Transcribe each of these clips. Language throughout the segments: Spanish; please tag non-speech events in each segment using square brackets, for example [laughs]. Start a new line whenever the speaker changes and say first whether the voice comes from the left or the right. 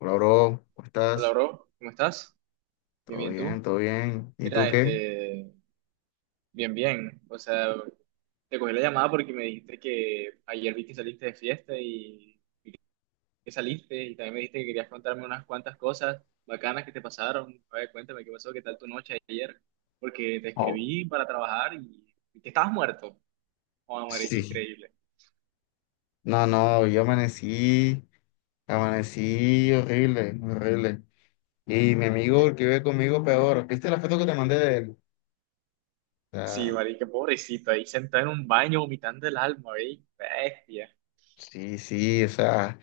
left: Hola, bro, ¿cómo
right: Hola,
left: estás?
right: bro, ¿cómo estás? Bien,
left: Todo
right: bien,
left: bien,
right: ¿tú?
left: todo bien. ¿Y tú
right: Mira,
left: qué?
right: este, bien, bien. O sea, te cogí la llamada porque me dijiste que ayer vi que saliste de fiesta y que saliste y también me dijiste que querías contarme unas cuantas cosas bacanas que te pasaron. A ver, cuéntame qué pasó, qué tal tu noche ayer, porque te
left: Oh,
right: escribí para trabajar y que estabas muerto. Oh, marica,
left: sí.
right: increíble.
left: No, no, yo amanecí horrible, horrible. Y mi amigo, el que vive conmigo, peor. ¿Viste la foto que te mandé de él? O
right: Sí,
left: sea,
right: marica, pobrecito, ahí sentado en un baño vomitando el alma, ¿veis? Bestia.
left: sí, sí, o sea,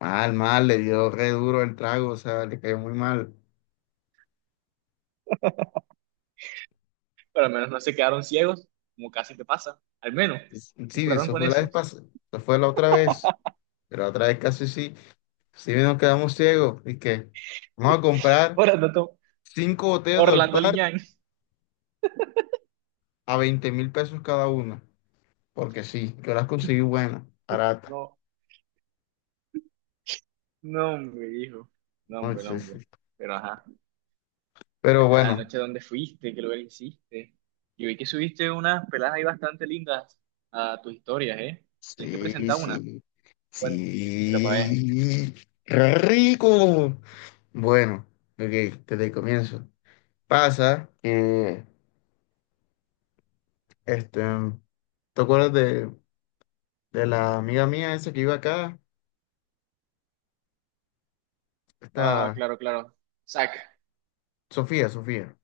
left: mal, mal, le dio re duro el trago, o sea, le cayó muy mal.
right: Pero al menos no se quedaron ciegos, como casi te pasa. Al menos se
left: Sí,
right: curaron
left: eso
right: con
left: fue la
right: eso.
left: vez pasada,
right: [laughs]
left: eso fue la otra vez, pero la otra vez casi sí, sí nos quedamos ciegos. Y que vamos a comprar
right: Orlando,
left: cinco botellas de
right: Orlando
left: Olpar
right: Liñán.
left: a $20.000 cada una, porque sí, yo las conseguí buenas, baratas.
right: No, no, hombre, hijo. No,
left: ¿No?
right: hombre, no,
left: Sí,
right: hombre.
left: sí.
right: Pero ajá,
left: Pero bueno,
right: anoche dónde fuiste, qué lugar hiciste. Yo vi que subiste unas peladas ahí bastante lindas a tus historias, ¿eh? Tienes que
left: sí,
right: presentar una.
left: sí,
right: Bueno, pa' ver.
left: sí, rico. Bueno, ok, desde el comienzo. Pasa que, este, ¿te acuerdas de la amiga mía esa que iba acá?
right: Ah,
left: Esta,
right: claro, claro. Sac.
left: Sofía, Sofía.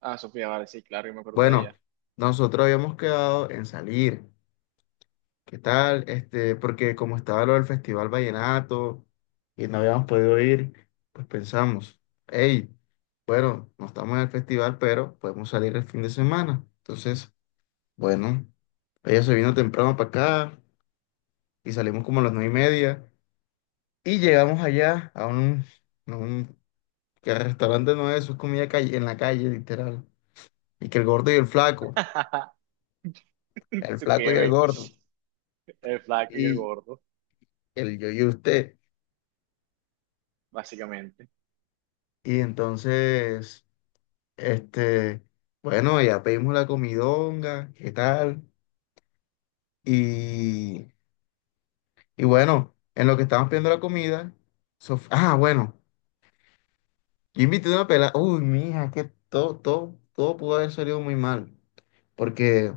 right: Ah, Sofía, vale, sí, claro, yo me acuerdo de
left: Bueno,
right: ella.
left: nosotros habíamos quedado en salir. ¿Qué tal? Porque como estaba lo del Festival Vallenato y no habíamos podido ir, pues pensamos, hey, bueno, no estamos en el festival, pero podemos salir el fin de semana. Entonces, bueno, ella se vino temprano para acá y salimos como a las 9:30 y llegamos allá a un que restaurante no es, eso es comida calle, en la calle, literal. Y que el gordo y
right: [laughs]
left: el
right: Su que,
left: flaco y el
right: güey,
left: gordo,
right: el flaco y el
left: y
right: gordo,
left: el yo y usted.
right: básicamente.
left: Y entonces... Este, bueno, ya pedimos la comidonga, ¿qué tal? Y, y bueno, en lo que estábamos pidiendo la comida, bueno, yo invité una pelada, uy, mija, es que todo, todo, todo pudo haber salido muy mal, porque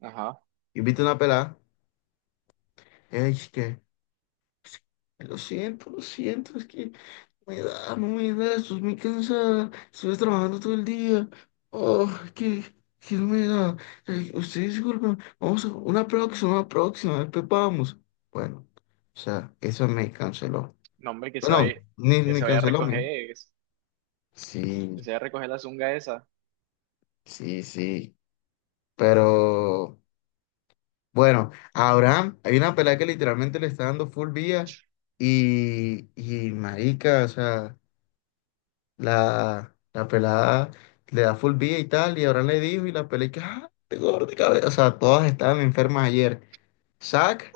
right: Ajá.
left: yo invité una pelada. Lo siento, es que no me da, no me da, estoy muy cansada, estuve trabajando todo el día. Oh, que, que no me da. Usted disculpa, vamos a una próxima, después vamos. Bueno, o sea, eso me canceló.
right: No, hombre,
left: No ni
right: que
left: me
right: se vaya a
left: canceló, me.
right: recoger, que
left: Sí,
right: se vaya a recoger la zunga esa.
left: sí, sí. Pero bueno, a Abraham, hay una pelea que literalmente le está dando full vía y marica, o sea. La pelada le da full vida y tal, y ahora le dijo, y la pelada, y que, ah, te gordo de cabeza. O sea, todas estaban enfermas ayer. Zack,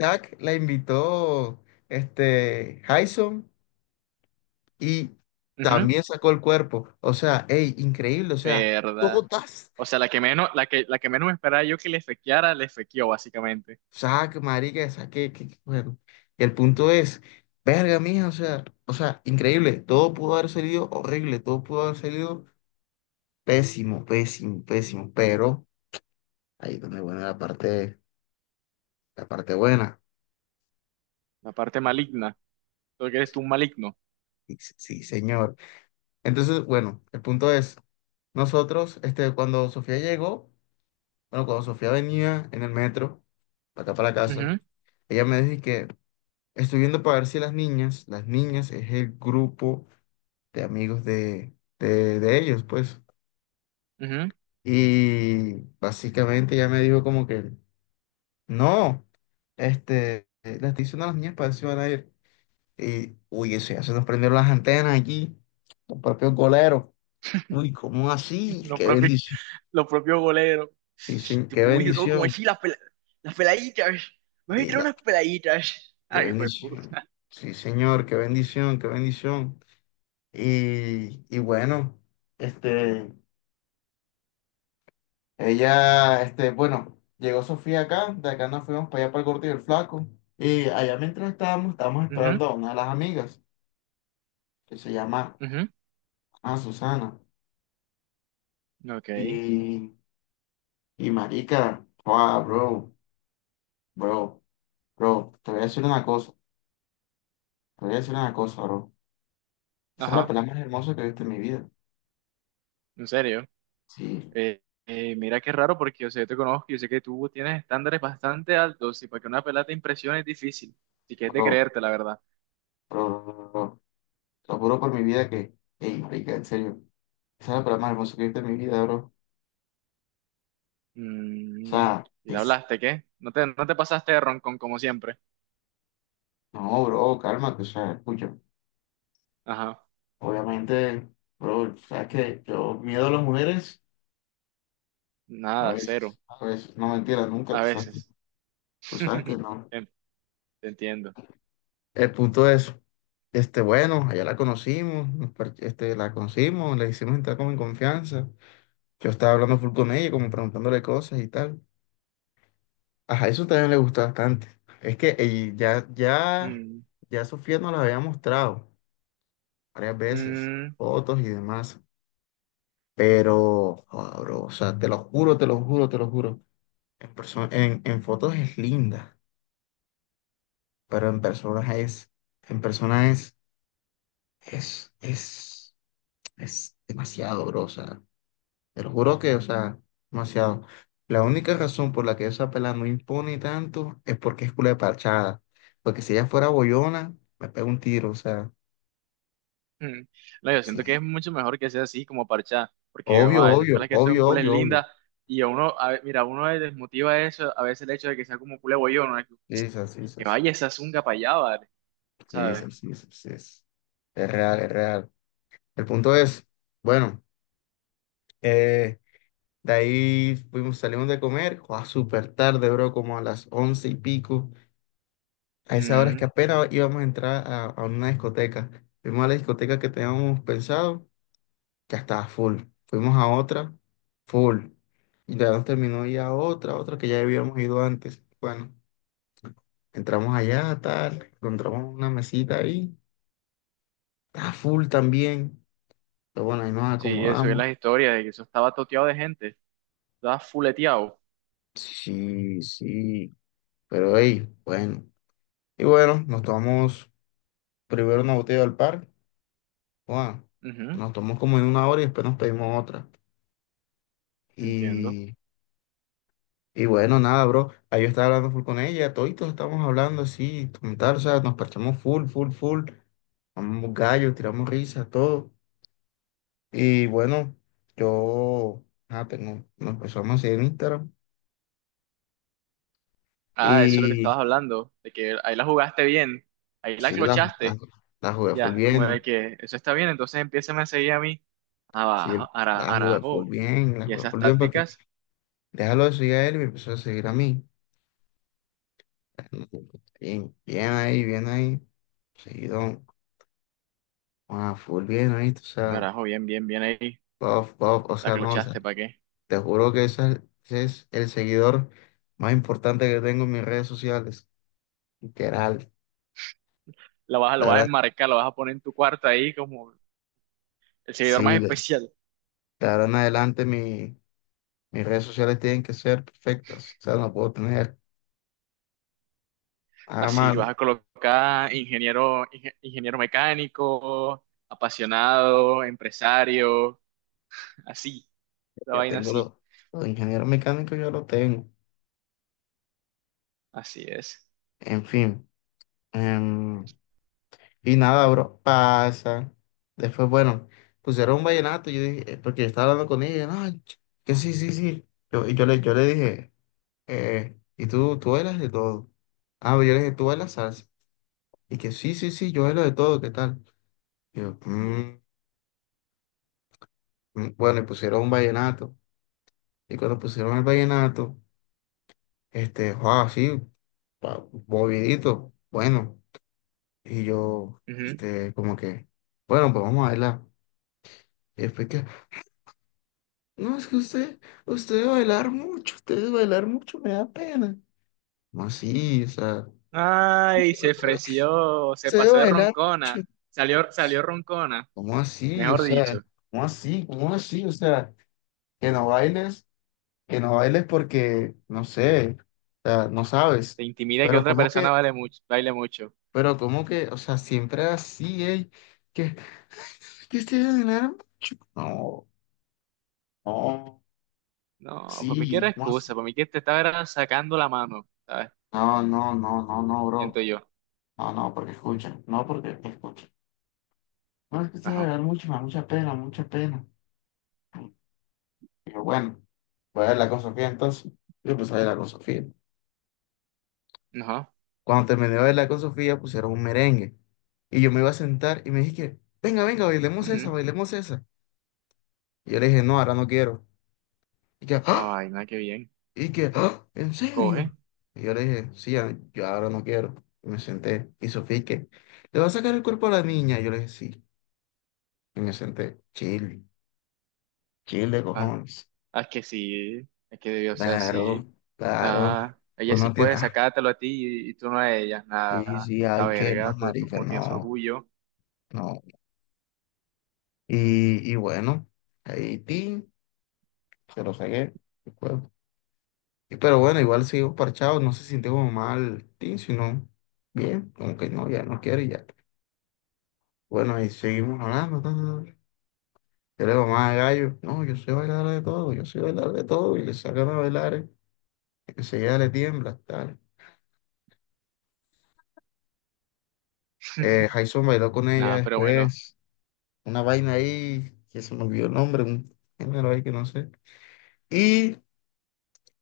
left: Zack la invitó, Jason, y
right: Ujú.
left: también sacó el cuerpo. O sea, ey, increíble, o sea,
right: Verdad.
left: todas.
right: O sea, la que menos, la que menos me esperaba yo que le fequeara, le fequeó, básicamente.
left: Zack, marica, Zack, bueno. Y el punto es, verga, mija, o sea, increíble. Todo pudo haber salido horrible, todo pudo haber salido pésimo, pésimo, pésimo, pero. Ahí donde, bueno, la parte buena.
right: La parte maligna. Porque eres tú un maligno.
left: Sí, sí, señor. Entonces, bueno, el punto es, nosotros, cuando Sofía llegó, bueno, cuando Sofía venía en el metro, para acá para la casa,
right: Ujú,
left: ella me dijo que estoy viendo para ver si las niñas, las niñas es el grupo de amigos de ellos, pues.
right: ujú.
left: Y básicamente ella me dijo como que, no, le estoy diciendo a las niñas para ver si van a ir. Y, uy, eso ya se nos prendieron las antenas aquí, los propios goleros. Uy, ¿cómo
right: [laughs]
left: así?
right: Los
left: Qué
right: propios,
left: bendición.
right: los propios goleros.
left: Sí, sí,
right: Tipo,
left: qué
right: uy, bro, como
left: bendición.
right: así las, las peladitas. Me voy a
left: Y
right: tirar
left: la-
right: unas peladitas.
left: qué
right: Ay, fue puto.
left: bendición. Sí, señor, qué bendición, qué bendición. Y bueno, este, ella, bueno, llegó Sofía acá, de acá nos fuimos para allá para el Gordo y el Flaco. Y allá mientras estábamos
right: Ujú,
left: esperando a una de las amigas, que se llama
right: ujú.
left: Susana.
right: Ok.
left: Y, y marica, wow, bro, bro. Bro, te voy a decir una cosa, te voy a decir una cosa, bro. Esa es la
right: Ajá.
left: pelea más hermosa que he visto en mi vida.
right: En serio.
left: Sí,
right: Mira qué raro porque yo sé, yo te conozco, yo sé que tú tienes estándares bastante altos y para que una pelada te impresione es difícil. Si quieres de
left: bro,
right: creerte, la verdad.
left: bro, bro, bro, bro. Te lo juro por mi vida que, ey, marica, en serio. Esa es la pelea más hermosa que he visto en mi vida, bro. O
right: Mm,
left: sea,
right: ¿y te
left: es,
right: hablaste qué? No te pasaste de roncón como siempre.
left: no, bro, cálmate, o sea, escucha.
right: Ajá.
left: Obviamente, bro, sabes que yo miedo a las mujeres,
right: Nada, cero.
left: a veces, no mentira, nunca,
right: A veces.
left: tú sabes que
right: [laughs]
left: no.
right: En- Te entiendo.
left: El punto es, bueno, allá la conocimos, la conocimos, le hicimos entrar como en confianza. Yo estaba hablando full con ella, como preguntándole cosas y tal. Ajá, eso también le gustó bastante. Es que ella- ya, ya,
right: Mm,
left: ya Sofía nos la había mostrado varias veces,
right: mm,
left: fotos y demás. Pero, joda, bro, o sea, te lo juro, te lo juro, te lo juro. En persona, en fotos es linda, pero en persona es, en persona es, es, es, demasiado, bro. O sea, te lo juro que, o sea, demasiado. La única razón por la que esa pelada no impone tanto es porque es culo de parchada. Porque si ella fuera bollona, me pega un tiro, o sea,
right: mm. No, yo
left: sí.
right: siento que es mucho mejor que sea así como parchada, porque, ojo,
left: Obvio,
right: hay
left: obvio,
right: pelas que son
left: obvio,
right: cules
left: obvio, obvio.
right: lindas y a uno, mira, a uno le desmotiva eso, a veces el hecho de que sea como culé bollón, ¿no?
left: Sí, es así, sí,
right: Que
left: es
right: vaya, esa es un gapayábal,
left: sí, es
right: ¿sabes?
left: sí, sí es. Es real, es real. El punto es, bueno, eh, de ahí fuimos, salimos de comer, a súper tarde, bro, como a las 11 y pico. A esa hora es que
right: Mm,
left: apenas íbamos a entrar a una discoteca. Fuimos a la discoteca que teníamos pensado, ya estaba full. Fuimos a otra, full. Y ya nos terminó ya otra que ya habíamos ido antes. Bueno, entramos allá, tal, encontramos una mesita ahí, estaba full también. Pero bueno, ahí nos
right: sí, eso es
left: acomodamos.
right: las historias, de que eso estaba toteado de gente, estaba fuleteado.
left: Sí, sí, pero ahí, bueno. Y bueno, nos tomamos primero una botella del par. Bueno,
right: Ujú,
left: nos tomamos como en una hora y después nos pedimos otra.
right: entiendo.
left: Y Y bueno, nada, bro. Ahí yo estaba hablando full con ella, toditos estamos hablando así, como tal, o sea, nos parchamos full, full, full. Amamos gallos, tiramos risas, todo. Y bueno, yo, nos empezamos a seguir en Instagram.
right: Ah, eso es lo que
left: Y
right: estabas hablando, de que ahí la jugaste bien, ahí la
left: sí, la, la,
right: clochaste,
left: la jugué full
right: ya, como
left: bien,
right: de
left: ¿no?
right: que eso está bien, entonces empieza a seguir a mí,
left: Sí,
right: abajo,
left: la jugué full
right: arajo.
left: bien, la
right: Y
left: jugué
right: esas
left: full bien, porque
right: tácticas,
left: déjalo de seguir a él y me empezó a seguir a mí. Bien, bien ahí, bien ahí. Seguido, full bien ahí, o sea,
right: arajo, bien, bien, bien ahí,
left: buff, buff, o
right: la
left: sea, no,
right: clochaste, ¿para qué?
left: te juro que ese es el seguidor más importante que tengo en mis redes sociales. Literal.
right: La vas, lo
left: De
right: vas a
left: ahora,
right: enmarcar, lo vas a poner en tu cuarto ahí como el seguidor más
left: sí, de,
right: especial.
left: de ahora en adelante mis redes sociales tienen que ser perfectas. O sea, no puedo tener nada
right: Así vas
left: malo.
right: a colocar ingeniero, ingeniero mecánico, apasionado, empresario, así, la
left: Ya
right: vaina
left: tengo los,
right: así,
left: los ingenieros mecánicos, ya lo tengo.
right: así es.
left: En fin. em, y nada, bro, pasa. Después, bueno, pusieron un vallenato. Yo dije, porque yo estaba hablando con ella. Y yo, no, que sí, sí, sí. Yo, yo le dije. Y tú bailas de todo. Ah, pero yo le dije, tú bailas salsa. Y que sí, sí, sí, yo bailo de todo, ¿qué tal? Y yo, "Mm, mm". Bueno, y pusieron un vallenato. Y cuando pusieron el vallenato, wow, sí, movidito, bueno. Y yo,
right: Ujú.
left: como que, bueno, pues vamos a bailar. Y después que, no, es que usted, usted debe bailar mucho, usted debe bailar mucho, me da pena. No, sí, o sea,
right: Ay, se ofreció, se
left: usted debe
right: pasó de
left: bailar mucho.
right: roncona, salió, salió roncona,
left: ¿Cómo así? O
right: mejor
left: sea,
right: dicho,
left: ¿cómo así? ¿Cómo así? O sea, que no bailes, que no bailes porque, no sé, o sea, no sabes.
right: te intimida que
left: Pero
right: otra
left: ¿cómo que?
right: persona vale mucho, baile mucho.
left: Pero ¿cómo que? O sea, siempre así, ¿eh? que, que este ganar mucho. No, no,
right: No, por mí que era
left: sí, ¿cómo
right: excusa,
left: así?
right: por mí que te estaba era sacando la mano, ¿sabes?
left: No, no, no, no, no,
right: Siento
left: bro.
right: yo.
left: No, no, porque escucha, no, porque escucha. No, es que este
right: Ajá,
left: ganar mucho, me da mucha pena, mucha pena. Pero bueno, voy a hablar con Sofía entonces. Yo pues voy a hablar con Sofía.
right: ajá,
left: Cuando terminé de bailar con Sofía, pusieron un merengue. Y yo me iba a sentar y me dije que, venga, venga, bailemos esa,
right: ujú.
left: bailemos esa. Y yo le dije, no, ahora no quiero. Y que,
right: Ah,
left: "¿Ah?
right: vaina, qué bien.
left: Y que, "¿Ah? ¿En serio?"
right: Coge.
left: Y yo le dije, sí, yo ahora no quiero. Y me senté. Y Sofía, ¿y qué? ¿Le va a sacar el cuerpo a la niña? Y yo le dije, sí. Y me senté. Chile, chile,
right: ah,
left: cojones.
right: Ah, es que sí, es que debió ser así.
left: Claro, claro.
right: Ah, ella sí
left: Uno tiene,
right: puede sacártelo a ti y tú no a ella.
left: sí,
right: Nada,
left: sí,
right: la
left: hay que
right: verga,
left: más marica,
right: uno tiene su
left: no,
right: orgullo.
left: no. Y bueno, ahí, ti. Se lo saqué. El cuerpo. Pero bueno, igual sigo parchado, no se sintió como mal, tin, sino bien, como que no, ya no quiero y ya. Bueno, y seguimos hablando. Ta, ta, ta. Yo le digo, más gallo, no, yo soy bailar de todo, yo soy bailar de todo, y le sacan a bailar, enseguida le tiembla, tal. Jason bailó con ella
right: Nada, pero bueno,
left: después, una vaina ahí, que se me olvidó el nombre, un género ahí que no sé. Y,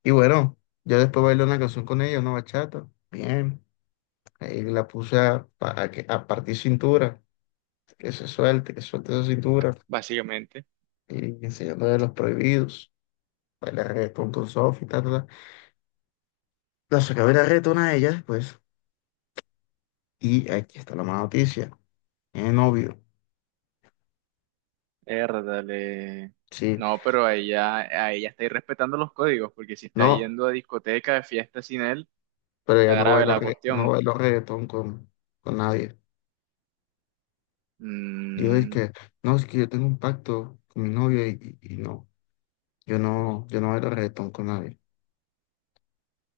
left: y bueno, yo después bailé una canción con ella, una bachata, bien. Ahí la puse a que, a partir cintura, que se suelte, que suelte esa cintura,
right: básicamente.
left: y enseñando de los prohibidos, bailar reggaetón con Sofi, ta, ta, ta. La saqué a bailar reggaetón a ella después, y aquí está la mala noticia, tiene novio,
right: Érdale.
left: sí,
right: No, pero a ella está irrespetando los códigos, porque si está
left: no,
right: yendo a discoteca, de fiesta sin él,
left: pero ella
right: está
left: no
right: grave
left: bailó,
right: la
left: no
right: cuestión.
left: bailó reggaetón con nadie. Dijo, es
right: Mm,
left: que, no, es que yo tengo un pacto con mi novio y no, yo no bailo reggaetón con nadie.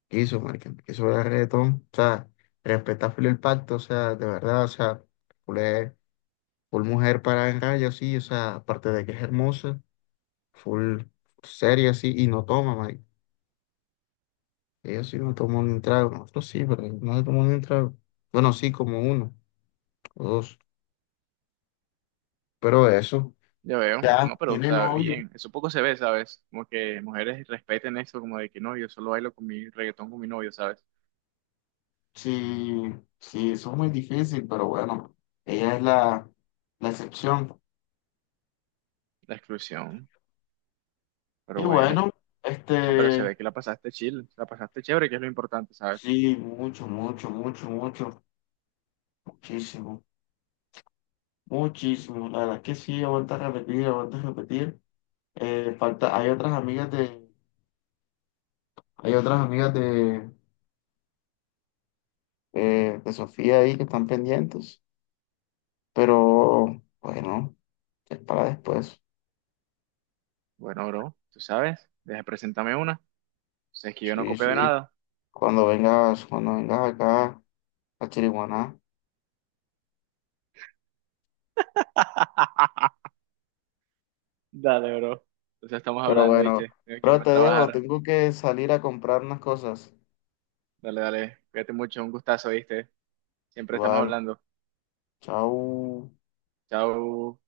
left: Eso, marica, eso era reggaetón, o sea, respeta full el pacto, o sea, de verdad, o sea, full, full mujer para en raya, sí, o sea, aparte de que es hermosa, full seria, sí, y no toma, marica, ella sí no toma ni un trago, nosotros sí, pero ellos no se tomó ni un trago, bueno, sí, como uno o dos, pero eso,
right: ya veo.
left: ya,
right: No, pero, o
left: tiene
right: sea,
left: novio,
right: bien. Eso poco se ve, ¿sabes? Como que mujeres respeten eso, como de que no, yo solo bailo con mi reggaetón con mi novio, ¿sabes?
left: sí, sí, eso es muy difícil, pero bueno, ella es la excepción,
right: La exclusión.
left: y
right: Pero bueno,
left: bueno,
right: no, pero se
left: este...
right: ve que la pasaste chill, la pasaste chévere, que es lo importante, ¿sabes?
left: Sí, mucho, mucho, mucho, mucho, muchísimo, muchísimo. La verdad que sí, aguanta repetir, aguanta repetir. Falta, hay otras amigas de, de Sofía ahí que están pendientes, pero bueno, es para después.
right: Bueno, bro, tú sabes, deja, preséntame una. Sabes que yo no
left: Sí,
right: copio de
left: sí,
right: nada.
left: cuando vengas acá a Chiriguaná.
right: Dale, bro. Entonces estamos
left: Pero
right: hablando,
left: bueno,
right: ¿viste? Tengo que
left: pero
right: irme a
left: te dejo,
right: trabajar.
left: tengo que salir a comprar unas cosas.
right: Dale, dale, cuídate mucho, un gustazo, ¿viste? Siempre estamos
left: Igual,
right: hablando.
left: chao.
right: Chao.